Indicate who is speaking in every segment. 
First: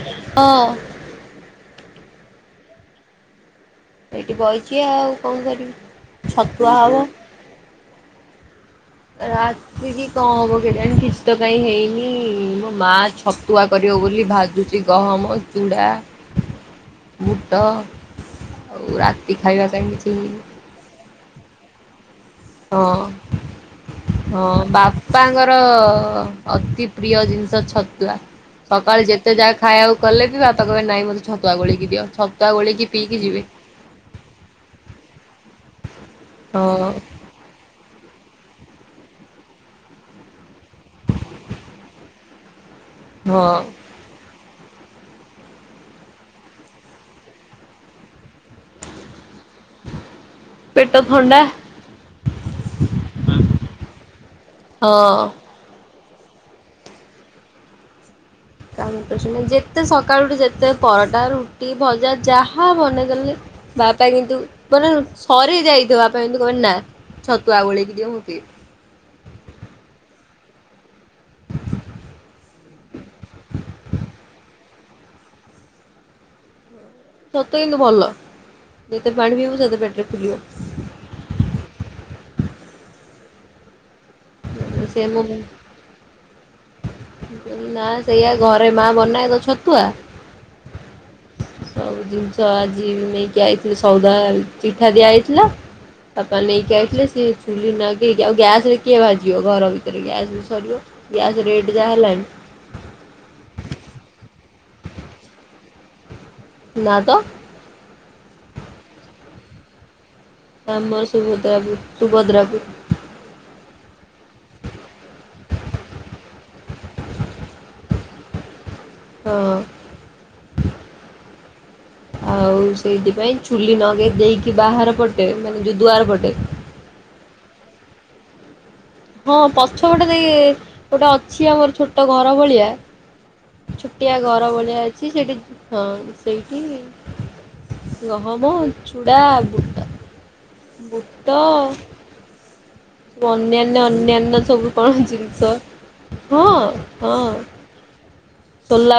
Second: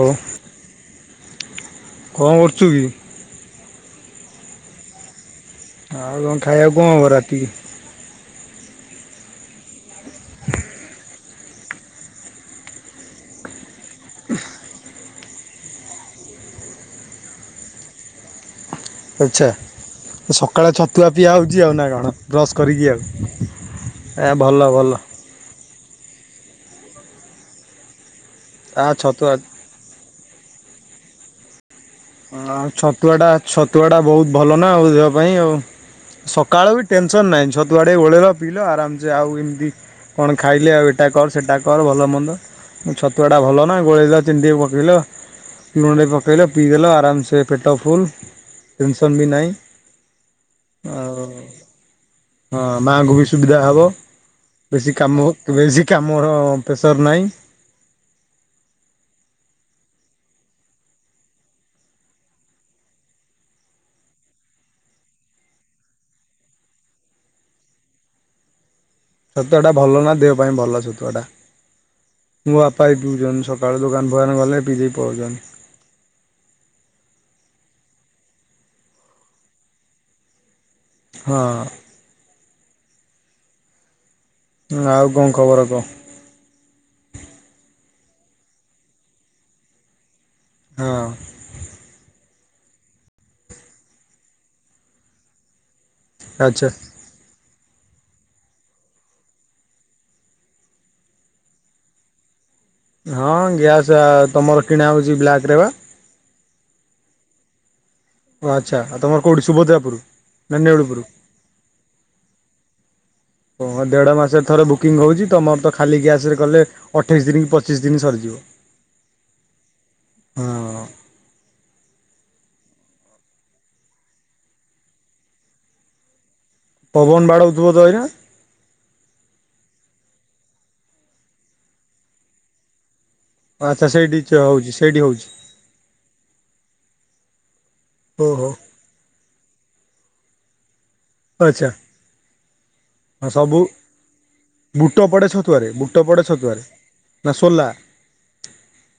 Speaker 1: ଓ
Speaker 2: ହଁ
Speaker 1: କଣ କରୁଛୁ କି?
Speaker 2: ଏଇଠି ବଇଚି ଆଉ କଣ କରିବି, ଛତୁଆ ହବ।
Speaker 1: ଟିକେ
Speaker 2: ରାତିକି କଣ ହବ କେଜାଣି କିଛି ତ କାଇଁ ହେଇନି, ମୋ ମା ଛ ତୁଆ କରିବ ବୋଲି ଭାଜୁଛି ଗହମ ଚୁଡ଼ା ବୁଟ। ଆଉ ରାତି
Speaker 1: ଆଚ୍ଛା
Speaker 2: ଖାଇବା ପାଇଁ କିଛି ହେଇନି।
Speaker 1: ସକାଳେ ଛତୁଆ ପିଆ ହେଉଛି ଆଉ ନା କଣ ବ୍ରସ୍
Speaker 2: ହଁ
Speaker 1: କରିକି ଏ
Speaker 2: ହଁ
Speaker 1: ଭଲ ଭଲ।
Speaker 2: ବାପାଙ୍କର ଅତି ପ୍ରିୟ ଜିନିଷ ଛତୁଆ
Speaker 1: ଆ
Speaker 2: ସକାଳେ
Speaker 1: ଛତୁଆ
Speaker 2: ଯେତେ ଯା ଖାଇବାକୁ କଲେ ବି ବାପା କହିବେ ନାାଇଁ ମୋତେ ଛତୁଆ ଗୋଳେଇକି ଦିଅ। ଛତୁଆ
Speaker 1: ନା
Speaker 2: ଗୋଳେଇକି ପିଇକି
Speaker 1: ଛତୁଆ ଟା
Speaker 2: ଯିବେ।
Speaker 1: ଛତ ତୁଆଟା ବହୁତ ଭଲ ନା ଦେହ ପାଇଁ ସକାଳ ବି
Speaker 2: ହଁ
Speaker 1: ଟେନସନ୍ ନାହିଁ, ଛତ ଛତୁଆ [unintelligible] ଗୋଳେଇ ଆରାମସେ ଆଉ ଏମିତି। କଣ ଖାଇଲେ ଆଉ ଏଟା କର ସେଟା କର ଭଲ ମନ୍ଦ। ଛତୁଆ ଟା
Speaker 2: ହଁ
Speaker 1: ଭଲ ନା ଗୋଳେଇଲ ଚିନି ଟିକେ ପକେଇଲ ଲୁଣ ପକେଇଲ ପିଇ ଚାଲ ଆରାମସେ ପେଟ ଫୁଲ ଟେନସନ୍ ବି ନାହିଁ।
Speaker 2: ପେଟ ଥଣ୍ଡା
Speaker 1: ଆଉ। ହଁ ମାଆଙ୍କୁ ବି ସୁବିଧା ହେବ ବେଶୀ
Speaker 2: ହଁ।
Speaker 1: କାମ ବେଶୀ କାମର ପ୍ରେସର ନାହିଁ।
Speaker 2: କା ଯେତେ ସକାଳୁଠୁ ଯେତେ ପରଟା ରୁଟି ଭଜା ଯାହା ବନେଇଗଲି ବାପା କିନ୍ତୁ ମାନେ ସରେ ଯାଇଥିବ ବାପା କିନ୍ତୁ କହ ନା ଛତୁଆ ଗୋଳେଇକି ଦିଅ
Speaker 1: ସତୁଆଟା ଭଲ ନା ଦେହ ପାଇଁ ଭଲ ସତୁଆଟା। ମୋ ବାପା ବି ପିଉଛନ୍ତି ସକାଳୁ ଦୋକାନ ଭୟାନ ଗଲେ ପିଇ ଦେଇକି ପଳାଉଛନ୍ତି।
Speaker 2: ସତ କେୁ ଭଲ ଯେତେ ପାଣି ପିଇବୁ ସେତେ ପେଟରେ ଫଲିବ।
Speaker 1: ହଁ। ହ
Speaker 2: ସେ
Speaker 1: ଆଉ
Speaker 2: ମୋ
Speaker 1: କଣ ଖବର କହ।
Speaker 2: ନା ସେଇଆା ଘରେ ମା ବନାଏ ତ ଛତୁଆ।
Speaker 1: ହଁ।
Speaker 2: ସବୁ ଜିନିଷ ଆଜି ନେଇକି ଯଇଥିଲି ସଉଦା ଚିଠା ଦିଆଯାଇଥିଲା। ତାପା
Speaker 1: ଆଚ୍ଛା
Speaker 2: ନେଇକି [unintelligible] ଲି ନା କିଉ ଗ୍ୟାସ୍ ରେ କିଏ ଭାଜିବ ଘର ଭିତରେ ଗ୍ୟାସ୍ ବି ସରିବ ଗ୍ୟାସ୍ ରେଟ୍ ଯାହା ହେଲାନି।
Speaker 1: ହଁ ଗ୍ୟାସ୍ ତୁମର କିଣା ହେଉଛି ବ୍ଲାକ୍ରରେ ବା?
Speaker 2: ନା ତ।
Speaker 1: ଆଚ୍ଛା ଆ ତମର କେଉଁଠି ସୁଭଦ୍ରାପୁର ନା ନେଉଳପୁର?
Speaker 2: ଆମର ସୁଭଦ୍ରାପୁର ସୁଭଦ୍ରାପୁର।
Speaker 1: ହଁ ଦେଢ଼ ମାସରେ ଥରେ ବୁକିଂ ହେଉଛି ତମୋର ତ ଖାଲି ଗ୍ୟାସ୍ ରେ ହେଲେ ଅଠେଇଶ ଦିନ କି ପଚିଶ ଦିନ ସରିଯିବ। ହଁ
Speaker 2: ହଁ। ଆଉ ସେଇଥିପାଇଁ ଚୁଲି ନଗେଇ ଦେଇକି ବାହାର ପଟେ ମାନେ ଯୋଉ ଦୁଆର ପଟେ।
Speaker 1: ପବନ ବଡୋଉଥିବ [unintelligible]
Speaker 2: ହଁ ପଛ ଗୋଟେ ଗୋଟେ ଅଛି ଆମର ଛୋଟ ଘର ଭଳିଆ
Speaker 1: ଆଚ୍ଛା
Speaker 2: ଛୁଟିଆ
Speaker 1: ସେଇଠି
Speaker 2: ଘର
Speaker 1: ହଉଛି
Speaker 2: ଭଳିଆ ଅଛି
Speaker 1: ହଉଛି
Speaker 2: ସେଇଠି ହଁ ସେଇଠି
Speaker 1: ଓହୋ
Speaker 2: ଗହମ ଚୁଡ଼ା ବୁଟ ବୁଟ
Speaker 1: ଆଚ୍ଛା ହଁ ସବୁ
Speaker 2: ଅନ୍ୟାନ୍ୟ ଅନ୍ୟାନ୍ୟ ସବୁ
Speaker 1: ବୁଟ
Speaker 2: କଣ
Speaker 1: ପଡ଼େ
Speaker 2: ଜିନିଷ
Speaker 1: ଛତୁଆରେ ବୁଟ ପଡ଼େ
Speaker 2: ହଁ
Speaker 1: ଛତୁଆରେ
Speaker 2: ହଁ।
Speaker 1: ନା ସୋଲା
Speaker 2: ସୋଲା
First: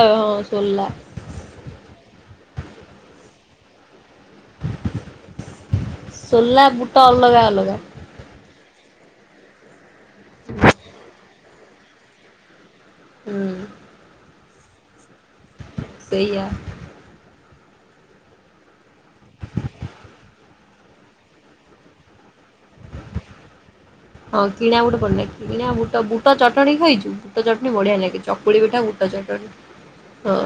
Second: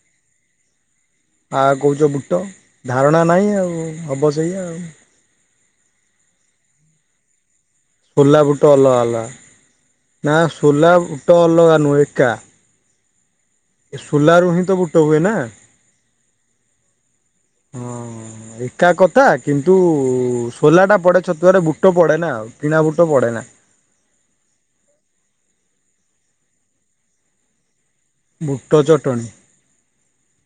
Speaker 2: ସୋଲା।
Speaker 1: ଆ କହୁଛ ବୁଟ ଧାରଣା ନାହିଁ ଆଉ ହବ ସେଇ ଆଉ।
Speaker 2: ସୋଲା ବୁଟ ଅଲଗା ଅଲଗା।
Speaker 1: ସୋଲା ବୁଟ ଅଲଗା ହେଲା ନା ସୋଲା ବୁଟ ଅଲଗା ନୁହେଁ ଏକା।
Speaker 2: ହୁଁ।
Speaker 1: ଏ ସୋଲାରୁ ହିଁ ତ ବୁଟ ହୁଏ ନା।
Speaker 2: ସେଇଆ
Speaker 1: ହଁ। ଏକା କଥା କିନ୍ତୁ ସୋଲାଟା ପଡ଼େ ଛତୁଆରେ ବୁଟ ପଡ଼େନା ଆଉ କିଣା ବୁଟ ପଡ଼େନା।
Speaker 2: ହଁ କିଣା ବୁଟ ପଡେନା କିଣା ବୁଟ ବୁଟ ଚଟଣି ଖାଇଛୁ ବୁଟ ଚଟଣି ବଢିଆ ଲାଗେ। ଚକୁଳି ପିଠା ବୁଟ ଚଟଣି ହଁ।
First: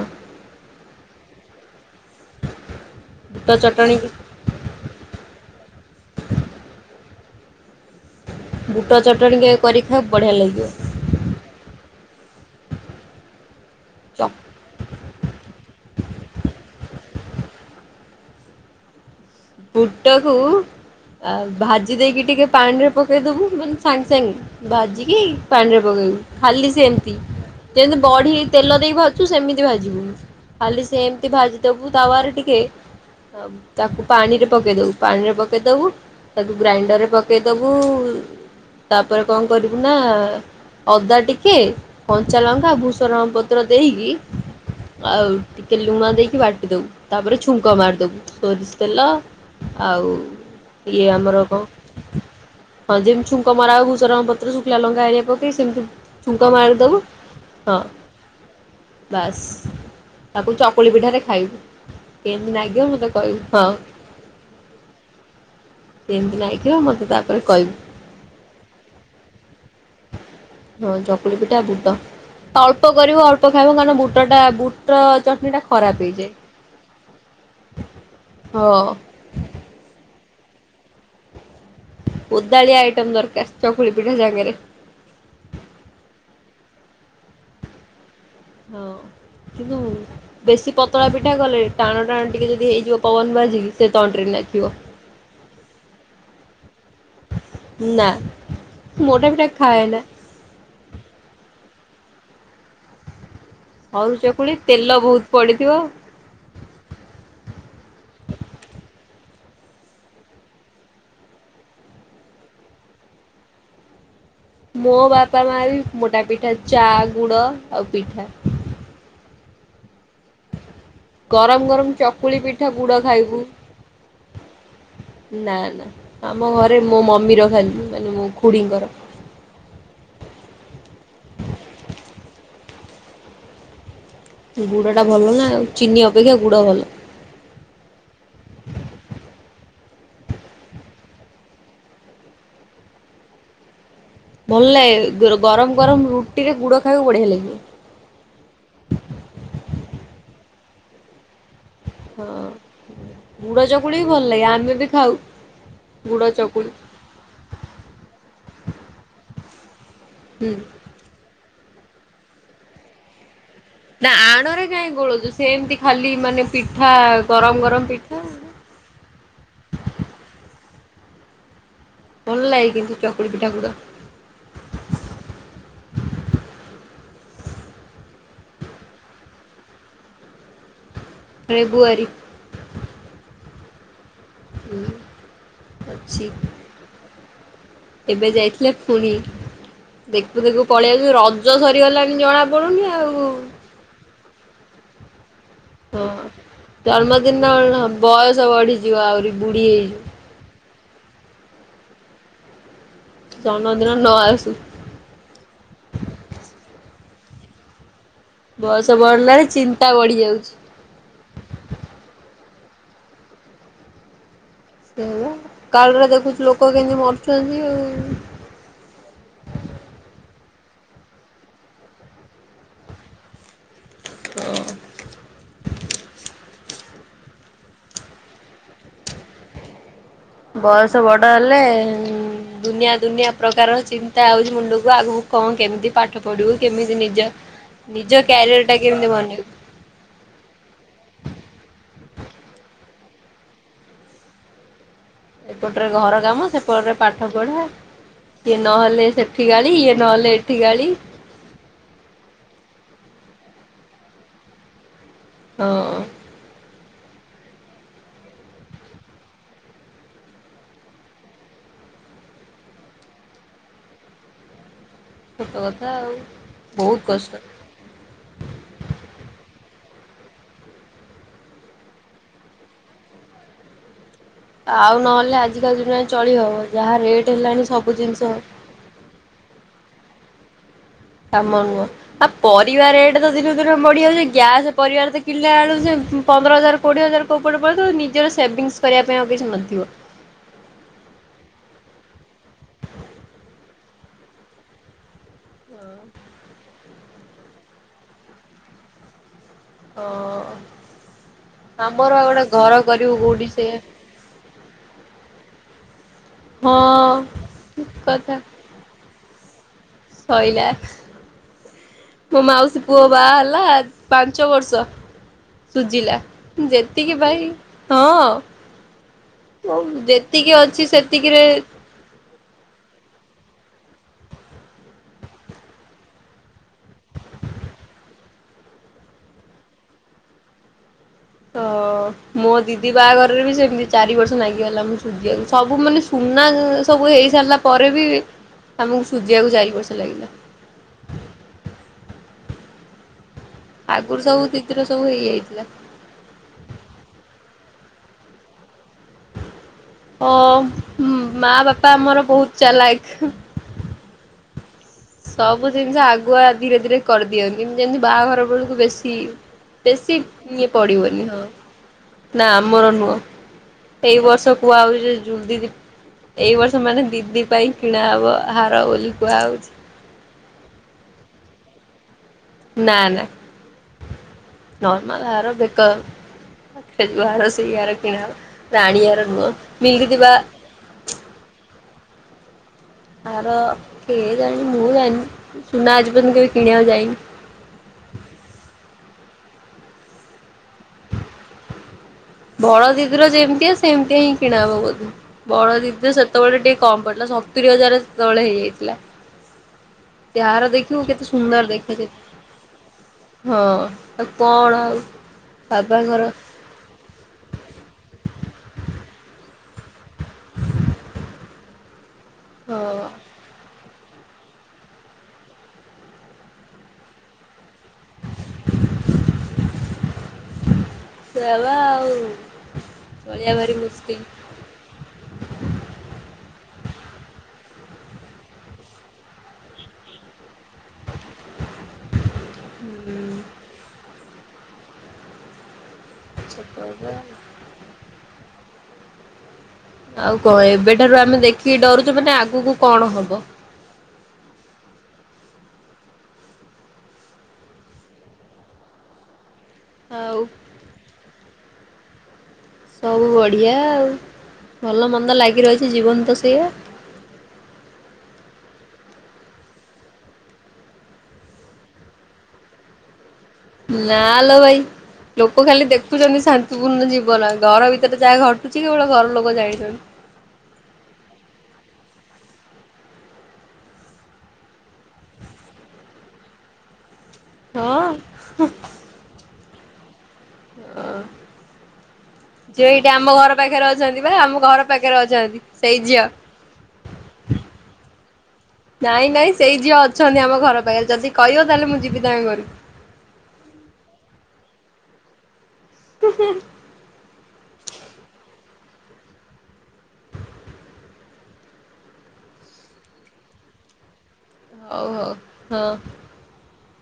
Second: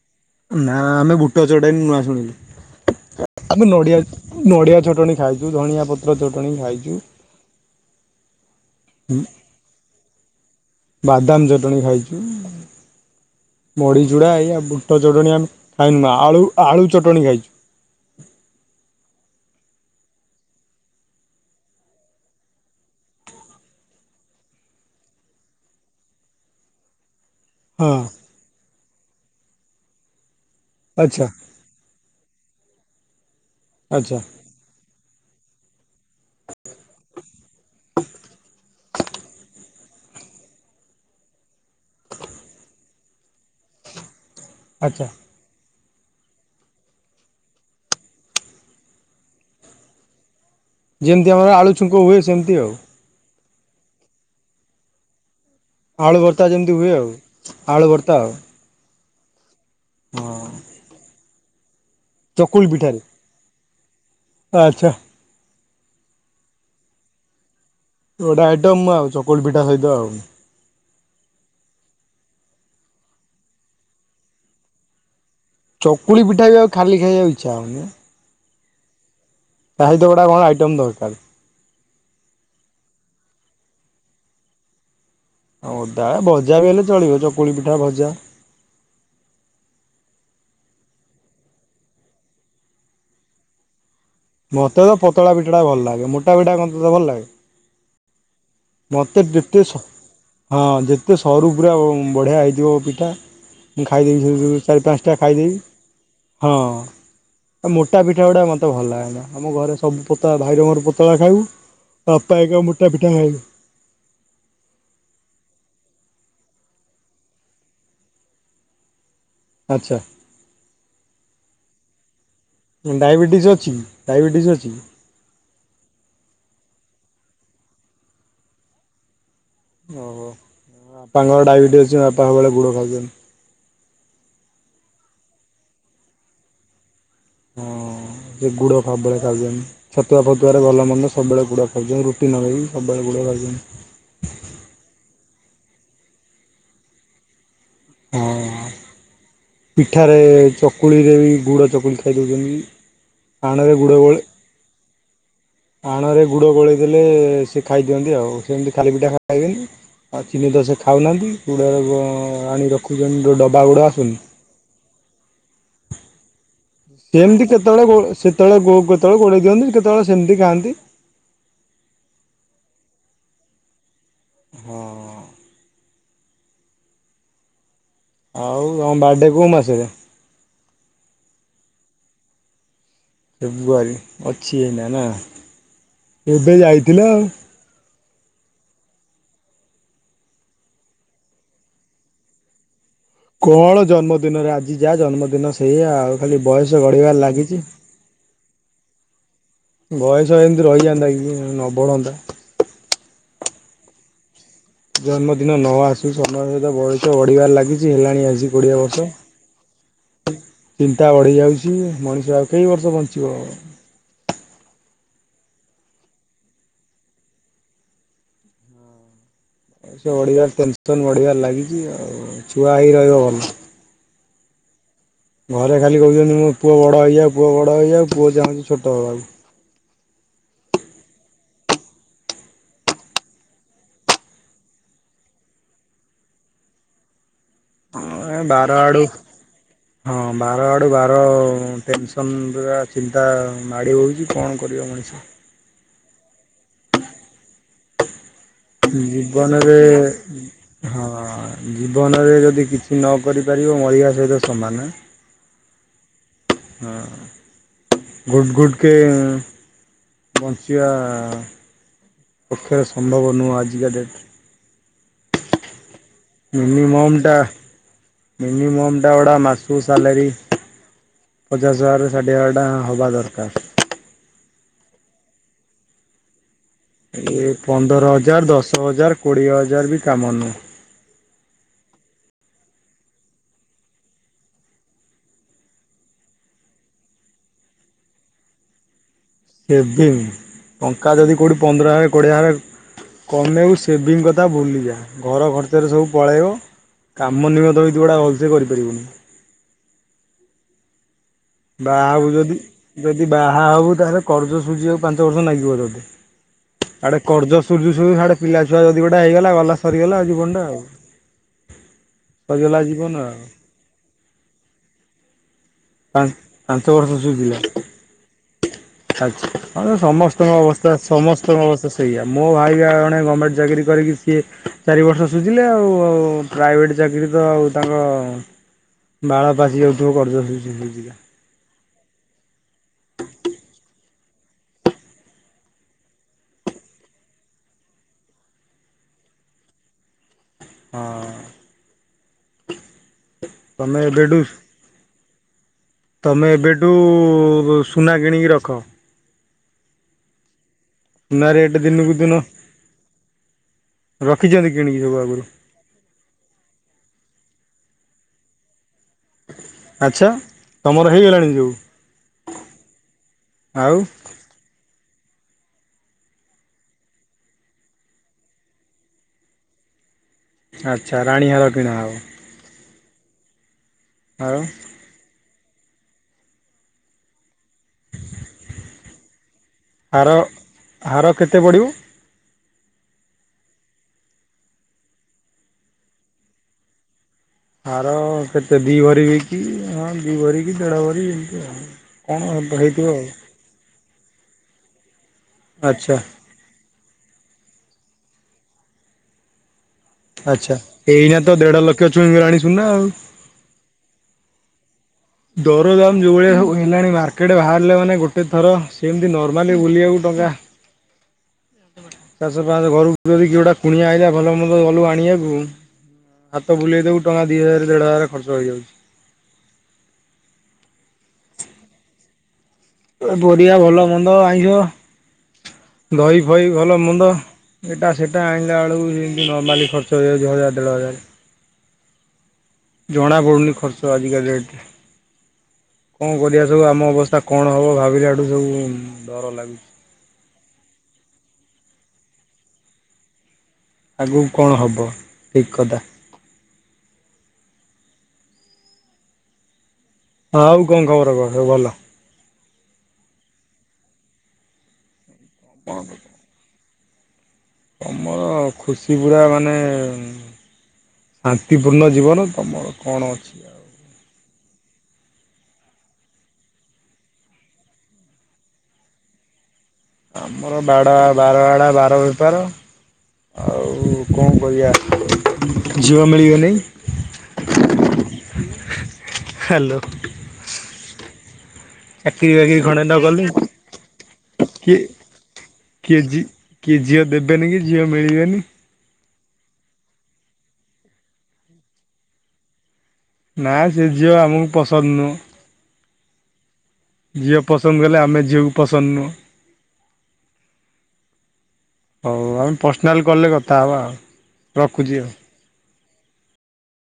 Speaker 1: ନା ଆମେ ବୁଟଛରଟା ନୂଆ ଶୁଣିଲୁ
Speaker 2: ବୁଟ
Speaker 1: ଆମେ
Speaker 2: ଚଟଣି
Speaker 1: ନଡିଆ ନଡ଼ିଆ ଚଟଣି ଖାଇଛୁ ଧଣିଆ ପତ୍ର ଚଟଣି ଖାଇଛୁ।
Speaker 2: ବୁଟ ଚଟଣି କେବେ କରିକି ଖାଅ ବଢ଼ିଆ ଲାଗିବ?
Speaker 1: ବାଦାମ ଚଟଣି ଖାଇଛୁ।
Speaker 2: ଚ
Speaker 1: ମଡ଼ିଚୁଡ଼ା ଏଇଆ ବୁଟ ଚଟଣି ଆମେ ଖାଇନୁ ଆଳୁ ଆଳୁ ଚଟଣି ଖାଇଛୁ।
Speaker 2: ବୁଟକୁ ଆ ଭାଜି ଦେଇକି ଟିକେ ପାଣିରେ ପକେଇଦବୁ ମାନେ ସାଙ୍ଗ ସାଙ୍ଗେ ଭାଜିିକି ପାଣିରେ ପକେଇବୁ ଖାଲି ସେମତି ଯେମିତି
Speaker 1: ହଁ
Speaker 2: ବଢି ତେଲ ଦେଇ ଭାଯୁଛୁ ସେମିତି ଭାଜିବୁ ଖାଲି
Speaker 1: ଆଚ୍ଛା
Speaker 2: ସେମିତି ଭାଜ ଦବୁ ତାୱାରେ ଟିକେ ତାକୁ
Speaker 1: ଆଚ୍ଛା
Speaker 2: ରେ ପକେଇ ଦେବୁ ପାଣିରେ ପକେଇ ଦେବୁ ତାକୁ ଗ୍ରାଇଣ୍ଡର ରେ ପକେଇଦବୁ। ତାପରେ କଣ କରିବୁ ନା? ଅଦା ଟିକେ କଞ୍ଚାଲଙ୍କା ଭୂଷ ରଙ୍ଗ ପତ୍ର ଦେଇକି
Speaker 1: ଆଚ୍ଛା
Speaker 2: ଆଉ ଟିକେ ଲୁଣ ଦେଇକି ବାଟିଦବୁ ତାପରେ ଛୁଙ୍କ ମାରିଦବୁ ସୋରିଷ ତେଲ ଆଉ ଇଏ
Speaker 1: ଯେମିତି
Speaker 2: ଆମର କଣ?
Speaker 1: ଆଳୁ ଛୁଙ୍କ ହୁଏ ସେମିତି ଆଉ।
Speaker 2: ହଁ ଯେମିତି ଛୁଙ୍କ ମରା ହୁଏ ଭୁସରଙ୍ଗ ପତ୍ର ଶୁଖିଲା ଲଙ୍କା ହେରିିକା ପକେଇକି ସେମିତି। ଛୁଙ୍କ
Speaker 1: ଆଳୁବର୍ତ୍ତା ଯେମିତି ହୁଏ
Speaker 2: ମାରିଦବୁ
Speaker 1: ଆଉ
Speaker 2: ହଁ
Speaker 1: ଆଳୁବର୍ତ୍ତା ଆଉ
Speaker 2: ବାସ୍
Speaker 1: ହଁ
Speaker 2: ତାକୁ ଚକୁଳି ପିଠାରେ ଖାଇବୁ କେମିତି
Speaker 1: ଚକୁଳି
Speaker 2: ନାଗିବ
Speaker 1: ପିଠାରେ
Speaker 2: ମତେ କହିବୁ? ହଁ
Speaker 1: ଆଚ୍ଛା।
Speaker 2: କେମିତି ନାଗିବ ମତେ ତାପରେ କହିବୁ?
Speaker 1: ଗୋଟେ ଆଇଟମ୍ ଆଉ ଚକୁଳି ପିଠା ସହିତ ଆଉ
Speaker 2: ହଁ ଚକୁଳି ପିଠା ବୁଟ ଅଳ୍ପ କରିବ ଅଳ୍ପ ଖାଇବ କାରଣ ବୁଟ ଟା ବୁଟ ଚଟଣିଟା।
Speaker 1: ଚକୁଳି ପିଠାବି ଖାଲି ଖାଇବାକୁ ଇଚ୍ଛା ହଉନି।
Speaker 2: ହଁ।
Speaker 1: ତାହେଲେ ଗୋଟେ କଣ ଆଇଟମ୍ ଦରକାର।
Speaker 2: ଓଦାଳିଆ ଆଇଟମ ଦରକାର ଚକୁଳି ପିଠା ସାଙ୍ଗେରେ।
Speaker 1: ଓଦା ଭଜା ବି ହେଲେ ଚଳିବ ଚକୁଳି ପିଠା ଭଜା।
Speaker 2: ହଁ କିନ୍ତୁ। ବେଶୀ ପତଳା ପିଠା କଲେ ଟାଣ ଟାଣ ଟିକେ ଯଦି ହେଇଯିବ ପବନ ବାଜିକି। ସେ ତଣ୍ଟୀରେ ନା
Speaker 1: ମୋତେ ତ ପତଳା ପିଠାଟା ଭଲ ଲାଗେ ମୋଟା ପିଠା କଣ ତତେ ଭଲ ଲାଗେ?
Speaker 2: ନା
Speaker 1: ମତେ
Speaker 2: ମୋଟା ପିଠା
Speaker 1: ଯେତେ ସ
Speaker 2: ଖାଏନା।
Speaker 1: ହଁ ଯେତେ ସରୁ ପୁରା ବଢ଼ିଆ ହେଇଥୀବ ପିଠା। ମୁଁ
Speaker 2: ସରୁ
Speaker 1: ଖାଇଦେବି
Speaker 2: ଚକୁଳି
Speaker 1: ଚାରି
Speaker 2: ତେଲ
Speaker 1: ପାଞ୍ଚଟା
Speaker 2: ବହୁତ
Speaker 1: ଖାଇଦେବି
Speaker 2: ପଡିଥିବ।
Speaker 1: ହଁ। ଆଉ ମୋଟା ପିଠା ଗୁଡ଼ା ମୋତେ ଭଲ ଲାଗେନା ଆମ ଘରେ ସବୁ ପୋ ଭାଇର ମୋରପତଳା ଖାଇବୁ। ପାପା ହେରିକା ମୋଟା ପିଠା ଖାଇବେ।
Speaker 2: ମୋ ବାପା ମା ବି ମୋଟା ପିଠା ଚା ଗୁଡ ଆଉ ପିଠା।
Speaker 1: ଆଚ୍ଛା।
Speaker 2: ଗରମ ଗରମ ଚକୁଳି ପି
Speaker 1: ଡାଇବେଟିସ୍ ଅଛି ଡାଇବେଟିସ୍ ଅଛି।
Speaker 2: ନା ନା ଆମ ଘରେ ମୋ ମମିର ଖାଲି ମାନେ ମୋ ଖୁଡ଼ିଙ୍କର।
Speaker 1: ଓହୋ ବାପାଙ୍କର ଡାଇବେଟିସ୍ ଅଛି ବାପା ସବୁବେଳେ ଗୁଡ ଖାଉଛନ୍ତି।
Speaker 2: ଗୁଡ ଟା ଭଲ ନା ଆଉ ଚିନି ଅପେକ୍ଷା ଗୁଡ ଭଲ।
Speaker 1: ହଁ ଗୁଡ଼ ସବୁବେଳେ ଖାଉଛନ୍ତି। ଛତୁଆ ଫତୁଆରେ ଭଲ ମନ୍ଦ ସବୁବେଳେ ଗୁଡ଼ ଖାଉଛନ୍ତି ରୁଟି ନଗେଇକି ସବୁବେଳେ ଗୁଡ଼ ଖାଉଛନ୍ତି।
Speaker 2: ଭଲ ଲାଗେ ଗରମ ଗରମ ରୁଟିରେ ଗୁଡ ଖାଇବାକୁ ବଢିଆ ଲାଗିବ।
Speaker 1: ହଁ ପିଠାରେ ଚକୁଳିରେ ବି ଗୁଡ଼ ଚକୁଳି
Speaker 2: ହଁ।
Speaker 1: [unintelligible] ଆଣରେ ଗୁଡ଼ ଗୋଳେ
Speaker 2: ଏଇଆ ଆମେ ବି ଖାଉ। ଗୁଡ
Speaker 1: ଆଣରେ ଗୁଡ଼
Speaker 2: ଚକୁଳି
Speaker 1: ଗୋଳେଇ ଦେଲେ ସେ ଖାଇଦିଅନ୍ତି ଆଉ ସେମିତି ଖାଲି ପିଠା ଖାଇବେନି। ଆଉ
Speaker 2: ହୁଁ।
Speaker 1: ଚିନିତ ସେ ଖାଉନାହାଁନ୍ତି ଗୁଡ଼ରେ ଆଣି ରଖୁଛନ୍ତି ଜଉ ଡ
Speaker 2: ନା ଆଣରେ କାହିଁ ଗୋଳଉଚ ସେମିତି ଖାଲି ମାନେ ପିଠା
Speaker 1: ସେମିତି
Speaker 2: ଗରମ ଗରମ
Speaker 1: କେତେବେଳେ
Speaker 2: ପିଠା।
Speaker 1: ସେତେବେଳେ ଗୋ କେତେବେଳେ ଗୋଳେଇ ଦିଅନ୍ତି କେତେବେଳେ ସେମିତି ଖାଆନ୍ତି।
Speaker 2: ଭଲ ଲାଗେ କିନ୍ତୁ ଚକୁଳି ପିଠାଗୁଡ।
Speaker 1: ହଁ। ଆଉ ଆମ ବାର୍ଥଡ଼େ କଉ ମାସରେ।
Speaker 2: ଫେବୃଆରୀ।
Speaker 1: ଫେବୃଆରୀ ଅଛି ଏଇନା ନା
Speaker 2: ଅଛି।
Speaker 1: ଏବେ ଯାଇଥିଲା ଆଉ।
Speaker 2: ଏବେ ଯାଇଥିଲେ ଫୁଣି। ଦେଖୁ ଦେଖୁ ପଳେଇବି ରଜ ସରିଗଲାଣି ଜଣା ପଡୁନି ଆଉ।
Speaker 1: କଣ ଜନ୍ମଦିନରେ ଆଜି ଯାଆ ଜନ୍ମଦିନ ସେ ସେଇଆ
Speaker 2: ହଁ
Speaker 1: ଆଉ ଖାଲି ବୟସ ଗଡେଇବାରେ
Speaker 2: ଜନ୍ମଦିନ
Speaker 1: ଲାଗିଚି
Speaker 2: ବୟସ ବଢିଯିବ ଆହୁରି ବୁଢୀ ହେଇଯିବୁ।
Speaker 1: ବୟସ ଏମିତି ରହିଯାନ୍ତା କି ନ ବଢ଼ନ୍ତା।
Speaker 2: ଜନ୍ମଦିନ ନ ଆସୁ।
Speaker 1: ଜନ୍ମଦିନ ନଆସୁ ସମୟ ସହିତ ବୟଚ ବଢିବାରେ ଲାଗିଛି ହେଲାଣି ଆଜି
Speaker 2: ବୟସ ବଢିଲାଣି ଚିନ୍ତା ବଢି ଯାଉଛି।
Speaker 1: ଚିନ୍ତା ବଢ଼ି ଯାଉଛି ମଣିଷ ଆଉ କେଇ ବର୍ଷ ବଞ୍ଚିବ।
Speaker 2: ଅକାଳରେ ଦେଖୁଛୁ ଲୋକ କେମିତି ମରୁଛନ୍ତି ଆଉ।
Speaker 1: ମଣିଷ ବଢ଼ିବାର ଟେନସନ୍ ବଢ଼ିବାରେ ଲାଗିଛି ଆଉ ଛୁଆ ହେଇ ରହିବ ଭଲ। ଘରେ ଖାଲି କହୁଛନ୍ତି ମୋ ପୁଅ ବଡ଼ ହେଇଯାଉ ପୁଅ ବଡ଼ ହେଇଯାଉ ପୁଅ ଚାହୁଁଛି ଛୋଟ ହେବାକୁ।
Speaker 2: ବୟଷ ବଡ ହେଲେ ଏଉଁ ଦୁନିଆ ଦୁନିଆ ପ୍ରକାର ଚିନ୍ତା ଆଉଚି ମୁଣ୍ଡକୁ ଆଗକୁ କଣ କେମିତି ପାଠ ପଢିବୁ କେମିତି ନିଜ ନିଜ
Speaker 1: ଏ
Speaker 2: କ୍ୟାରିୟର
Speaker 1: ବାର
Speaker 2: ଟା
Speaker 1: ଆଡ଼ୁ
Speaker 2: କେମିତି ବନେଇବୁ।
Speaker 1: ହଁ ବାର ଆଡୁ ବାର ଟେନସନ ବା ଚିନ୍ତା ମାଡ଼ି ବଉଚି କଣ କରିବ ମଣିଷ।
Speaker 2: ଏପଟରେ ଘର କାମ ସେପଟରେ ପାଠ ପଢା଼। ସିଏ ନହେଲେ ସେଠି ଗାଳି
Speaker 1: ଜୀବନରେ
Speaker 2: ଇଏ ନହେଲେ ଏଠି ଗାଳି।
Speaker 1: ହଁ ଜୀବନରେ ଯଦି କିଛି ନ କରିପାରିବ ମରିବା ସହିତ ସମାନେ।
Speaker 2: ହଁ।
Speaker 1: ହଁ ଗୁଡ୍ ଗୁଡ୍ କେମ୍ ଼ ଼ ବଞ୍ଚିଵା ଆ ପକ୍ଷରେ ସମ୍ଭବ ନୁହୁଁ ଆଜିକା ଡେଟରେ।
Speaker 2: ସତକଥା ଆଉ ବହୁତ କଷ୍ଟ।
Speaker 1: ମିନିମମ ଡ଼ାଓଡା ମାସକୁ ସାଲାରୀ। ପଚାସ ହଜାର ରୁ ଷାଠିଏ ହଜାର ଟଙ୍କା ହେବା ଦରକାର।
Speaker 2: ଆଉ ନହେଲେ ଆଜିକାଲି ଦୁନିଆରେ ଚଳି ହବ ଯାହା ରେଟ୍ ହେଲାଣି ସବୁ ଜିନିଷ
Speaker 1: ହଜାରେ କୋଡ଼ିଏ ହଜାରେ ବି କାମ ନୁହୁଁ।
Speaker 2: କାମ ନୁହଁ। ଆ ପରିବା ରେଟ୍ ତ ଦିନ କୁ ଦିନ ବଢିଯାଉଛି ଗ୍ୟାସ୍ ପରିବାର ତ କିଣିଲେ ଵେଳେକୁ ସେ ପନ୍ଦର ହଜାର କୋଡିଏ ହଜାର [unintelligible] ନିଜର ସେଭିଙ୍ଗିସ କରିବା ପାଇଁ ଆଉ କିଛି ନ
Speaker 1: କେଭିନି ଟଙ୍କା ଯଦି କୋଉଠୁ ପନ୍ଦର ହାରେ କୋଡ଼ିଏ ହାରେ କନେୟୁ ସେଭିଙ୍ଗ କଥା ଭୁଲିଯା ଘର ଖର୍ଚ୍ଚରେ ସବୁ ପଳେଇବ। କାମ ନିମତ [unintelligible] ତୁ ଗେଟେ ଭଲସେ କରିପାରିବୁନି।
Speaker 2: ହଁ।
Speaker 1: ବାହା
Speaker 2: ଆମର ଆଉ
Speaker 1: ହେବୁ
Speaker 2: ଗୋଟେ
Speaker 1: ଯଦି
Speaker 2: ଘର କରିବୁ
Speaker 1: ଯଦି
Speaker 2: କୋଉଠି
Speaker 1: ବାହା
Speaker 2: ସେ
Speaker 1: ହେବୁ ତାହେଲେ କରର୍ଜ ସୁଝିବାକୁ ପାଞ୍ଚ ବର୍ଷ ନାଗିବ
Speaker 2: ହଁ
Speaker 1: ତତେ। ଆଡେ କର୍ଜ ସୁୁଜୁ
Speaker 2: ଠିକ୍
Speaker 1: ସୁଜୁ
Speaker 2: କଥା।
Speaker 1: ସେଆଡେ଼ ପିଲାଛୁଆ ଯଦି ଗୋଟେ ହେଇଗଲା ଗଲା ସରିଗଲା ଆଉ ଜୀବନଟା
Speaker 2: ସଇଲା
Speaker 1: ଆଉ।
Speaker 2: ମୋ
Speaker 1: ସରିଗଲା
Speaker 2: ମାଉସୀ ପୁଅ
Speaker 1: ଜୀବନ
Speaker 2: ବାହା
Speaker 1: ଆଉ
Speaker 2: ହେଲା। ପାଞ୍ଚ ବର୍ଷ ସୁଝିଲା
Speaker 1: ପାଞ୍ଚ ପାଞ୍ଚ
Speaker 2: ଯେତିକି ଵାଇ ହଁ
Speaker 1: ଆଚ୍ଛା ମାନେ
Speaker 2: ଯେତିକି
Speaker 1: ସମସ୍ତଙ୍କ
Speaker 2: ଅଛି
Speaker 1: ଅବସ୍ଥା
Speaker 2: ସେତିକିରେ
Speaker 1: ସମସ୍ତଙ୍କ ଅବସ୍ଥା ସେଇଆ ମୋ ଭାଇ ଜଣେ ଗର୍ମେଣ୍ଟ ଚାକିରି କରିକି ସିଏ ଚାରି ବର୍ଷ ସୁଝିଲେ ଆଉ। ପ୍ରାଇଭେଟେ ଚାକିରୀ ତ ଆଉ ତାଙ୍କ ବାଳ ପାଚି ଯାଉଥିଵ କରଜ ସୁଜି ସୁଜି
Speaker 2: ତ ମୋ ଦିଦି ବାହାଘରରେ ବି ସେମିତି ଚାରି ବର୍ଷ ଲାଗିଗଲା ମୁଁ ସୁଝିବାକୁ ସବୁ ମାନେ ସୁନା ସବୁ ହେଇ ସାରେଲା ପରେ ବି ଆମକୁ ସୁଝିବାକୁ ଚାରି ବର୍ଷ ଲାଗିଲା।
Speaker 1: ହଁ। ତମେ
Speaker 2: ଆଗରୁ ସବୁ ଦିଦିର ସବୁ ହେଇଯାଇଥିଲା।
Speaker 1: ତୁମେ ଏବେଠୁ ସୁନା କିଣିକି ରଖ।
Speaker 2: ଓ
Speaker 1: ସୁନା
Speaker 2: ମା
Speaker 1: ରେଟ୍
Speaker 2: ବାପା
Speaker 1: ଦିନକୁ
Speaker 2: ଆମର
Speaker 1: ଦିନ
Speaker 2: ବହୁତ ଚାଲାକ।
Speaker 1: ରଖିଛନ୍ତି କିଣିକି ସବୁ ଆଗରୁ।
Speaker 2: ଜିନିଷ ଆଗୁଆ ଧୀରେ ଧୀରେ କରିଦିଅନ୍ତି ଯେମିତି ବାହାଘର ବେଳକୁ ବେଶୀ ବେଶୀ
Speaker 1: ଆଚ୍ଛା
Speaker 2: ନି
Speaker 1: ତମର
Speaker 2: ପଡିିବ ବନି ହଁ।
Speaker 1: ହେଇଗଲାଣି ସବୁ
Speaker 2: ନା ଆମର ନୁହଁ
Speaker 1: ଆଉ
Speaker 2: ଏଇ ବର୍ଷ କୁହା ହଉଛି ଜୁଲି ଦିଦି ଏଇ ବର୍ଷ ମାନେ ଦିଦି ପାଇଁ କିଣା ହବ ହାର ବୋଲି କୁହାହଉଛି।
Speaker 1: ଆଚ୍ଛା ରାଣୀ ହାର କିଣା ହେବ।
Speaker 2: ନା ନା।
Speaker 1: ଆଉ
Speaker 2: ନର୍ମାଲ ହାର ବେକ ସେ ଯଉ ଆର ସେ ଆର କିଣା ହବ ରାଣୀ ହାର ନୁହଁ ମିଲକି
Speaker 1: ହାର
Speaker 2: ବା
Speaker 1: ହାର କେତେ ପଡ଼ିବ?
Speaker 2: ଆର କେଜାଣି ମୁଁ ଜାଣିନି ସୁନା ଆଜି ପର୍ଯ୍ୟନ୍ତ କେବେ କିଣିବାକୁ ଯାଇନି।
Speaker 1: ହାର କେତେ ଦି ଭରି ହେଇକି ହଁ। କି ଭରିିକି ଦେ଼ଢ ଭରି ଏମିତି ଆ କଣ ହେଇଥିବ ଆଉ।
Speaker 2: ସେମିତି ହିଁ କିଣା ହବ ବୋଧେ ବଡ଼ ଦିଦି
Speaker 1: ଆଚ୍ଛା
Speaker 2: ସେତେବେଳେ ଟି କମ ପଡିଲା ସତୁରି ହଜାର ସେତଳେ ହେଇଯାଇଥିଲା। ତହାର
Speaker 1: ଆଚ୍ଛା
Speaker 2: ଦେଖିବୁ କେତେ
Speaker 1: ଏଇନା ତ
Speaker 2: ସୁନ୍ଦର
Speaker 1: ଦେଢ଼ ଲକ୍ଷ
Speaker 2: ଦେଖଯ
Speaker 1: ଛୁଇଁଗଲାଣି ସୁନା ଆଉ
Speaker 2: ହଁ ଆ କଣ ବାବା
Speaker 1: ଦରଦାମ
Speaker 2: ଘର
Speaker 1: ଯେଉଁ ଭଳିଆ ସବୁ ହେଲାଣି ମାର୍କ ଏଇଟା ବାହାରିଲେ ମାନେ ଗୋଟେ ଥର ସେମିତି ନର୍ମାଲି ବୁଲିବାକୁ ଟଙ୍କା
Speaker 2: ହଁ।
Speaker 1: [unintelligible] କୁଣିଆ ଆଇଲା ଭଲ ମନ୍ଦ ଗଲୁ ଆଣିବାକୁ ହାତ ବୁଲେଇ ଦବୁ ଟଙ୍କା ଦି ହଜାର ଦେଢ ହଜାର ଖର୍ଚ୍ଚ ହେଇଯାଉଚି।
Speaker 2: ସେ ହେଲା ଆଉ ଚଳିବା ଭାରି
Speaker 1: ବୋରିଆ ଭଲ
Speaker 2: ମୁସ୍କିଲ।
Speaker 1: ମନ୍ଦ ଆଇଁଷ ଦହି ଫଇ ଭଲ ମନ୍ଦ। ଏଇଟା ସେଟା ଆଣିଲା ବେଳକୁ ଯେମିତି ନର୍ମାଲି ଖର୍ଚ୍ଚ ହେଇଯାଉଛି ହଜାର ଦେଢ ହଜାର। ଜଣା ପଡୁନି ଖର୍ଚ୍ଚ ଆଜିକାଲି ଡେଟରେ କଣ କରିବା
Speaker 2: ସତ
Speaker 1: ସବୁ ଆମ
Speaker 2: କଥା।
Speaker 1: ଅବସ୍ଥା କ କଣ ହବ ଭାବିଲାଠୁ ସବୁ ଡର ଲାଗୁ
Speaker 2: ଆଉ କଣ ଏବେଠାରୁ ଆମେ ଦେଖିକି ଡରୁଚୁ ମାନେ ଆଗକୁ କଣ ହବ।
Speaker 1: ଆଗକୁ କଣ ହେବ ଠିକ୍ କଥା।
Speaker 2: ଆଉ
Speaker 1: ଆଉ କଣ ଖବର କଣ ସବୁ ଭଲ।
Speaker 2: ସବୁ ବଢିଆ ଆଉ ଭଲ ମନ୍ଦ ଲାଗି ରହିଚି ଜୀବନ ତ ସେଇଆ।
Speaker 1: ତମର ଖୁସି ପୁରା ମାନେ ଶାନ୍ତିପୂର୍ଣ୍ଣ ଜୀବନ ତୁମର କଣ ଅଛି। ଆଉ
Speaker 2: ନାଲୋ ଭାଇ। ଲୋକ ଖାଲି ଦେଖୁଛନ୍ତି ଶାନ୍ତିପୂର୍ଣ୍ଣ ଜୀବନ ଘର ଭିତରେ ଯାହା ଘଟୁଚି କେବଳ ଘର ଲୋକ ଯାଣିଚନ୍ତି।
Speaker 1: ଆମର ବାଡା ବାର ଆଡା ବାର ବେପାର। ଆଉ କଣ କରିବା ଝିଅ ମିଳିବେନେଇଁ।
Speaker 2: ହଁ।
Speaker 1: ହାଲୋ।
Speaker 2: ଓ
Speaker 1: ଚାକିରି ବାକିରି
Speaker 2: ଝିଅ
Speaker 1: ଖଣ୍ଡେ
Speaker 2: ଏଇଠି
Speaker 1: ନ
Speaker 2: ଆମ
Speaker 1: କଲେ
Speaker 2: ଘର ପାଖରେ ଅଛନ୍ତି ବା ଆମ ଘର ପାଖରେ ଅଛନ୍ତି ସେଇ ଝିଅ।
Speaker 1: କି ଝିଅ ଦେବେନି କି ଝିଅ ମିଳିବେନି।
Speaker 2: ନାଇଁ ନାଇଁ ସେଇ ଝିଅ ଅଛନ୍ତି ଆମ ଘର ପାଖରେ ଯଦି କହିବ ତାହେଲେ ମୁଁ ଯିବି ତମେ ଘରୁକୁ।
Speaker 1: ନା ସେ ଝିଅ ଆମକୁ ପସନ୍ଦ ନୁହଁ।
Speaker 2: ହୁଁ ହୁଁ।
Speaker 1: ଝିଅ ପସନ୍ଦ ହେଲେ ଆମେ ଝିଅକୁ ପସନ୍ଦ ନୁହଁ। ହଉ ଆମେ ପର୍ସନାଲ୍ କଲେ କଥା ହେବା ଆଉ।
Speaker 2: ହଉ
Speaker 1: ରଖୁଛି ଆଉ।
Speaker 2: ହଉ ହଁ।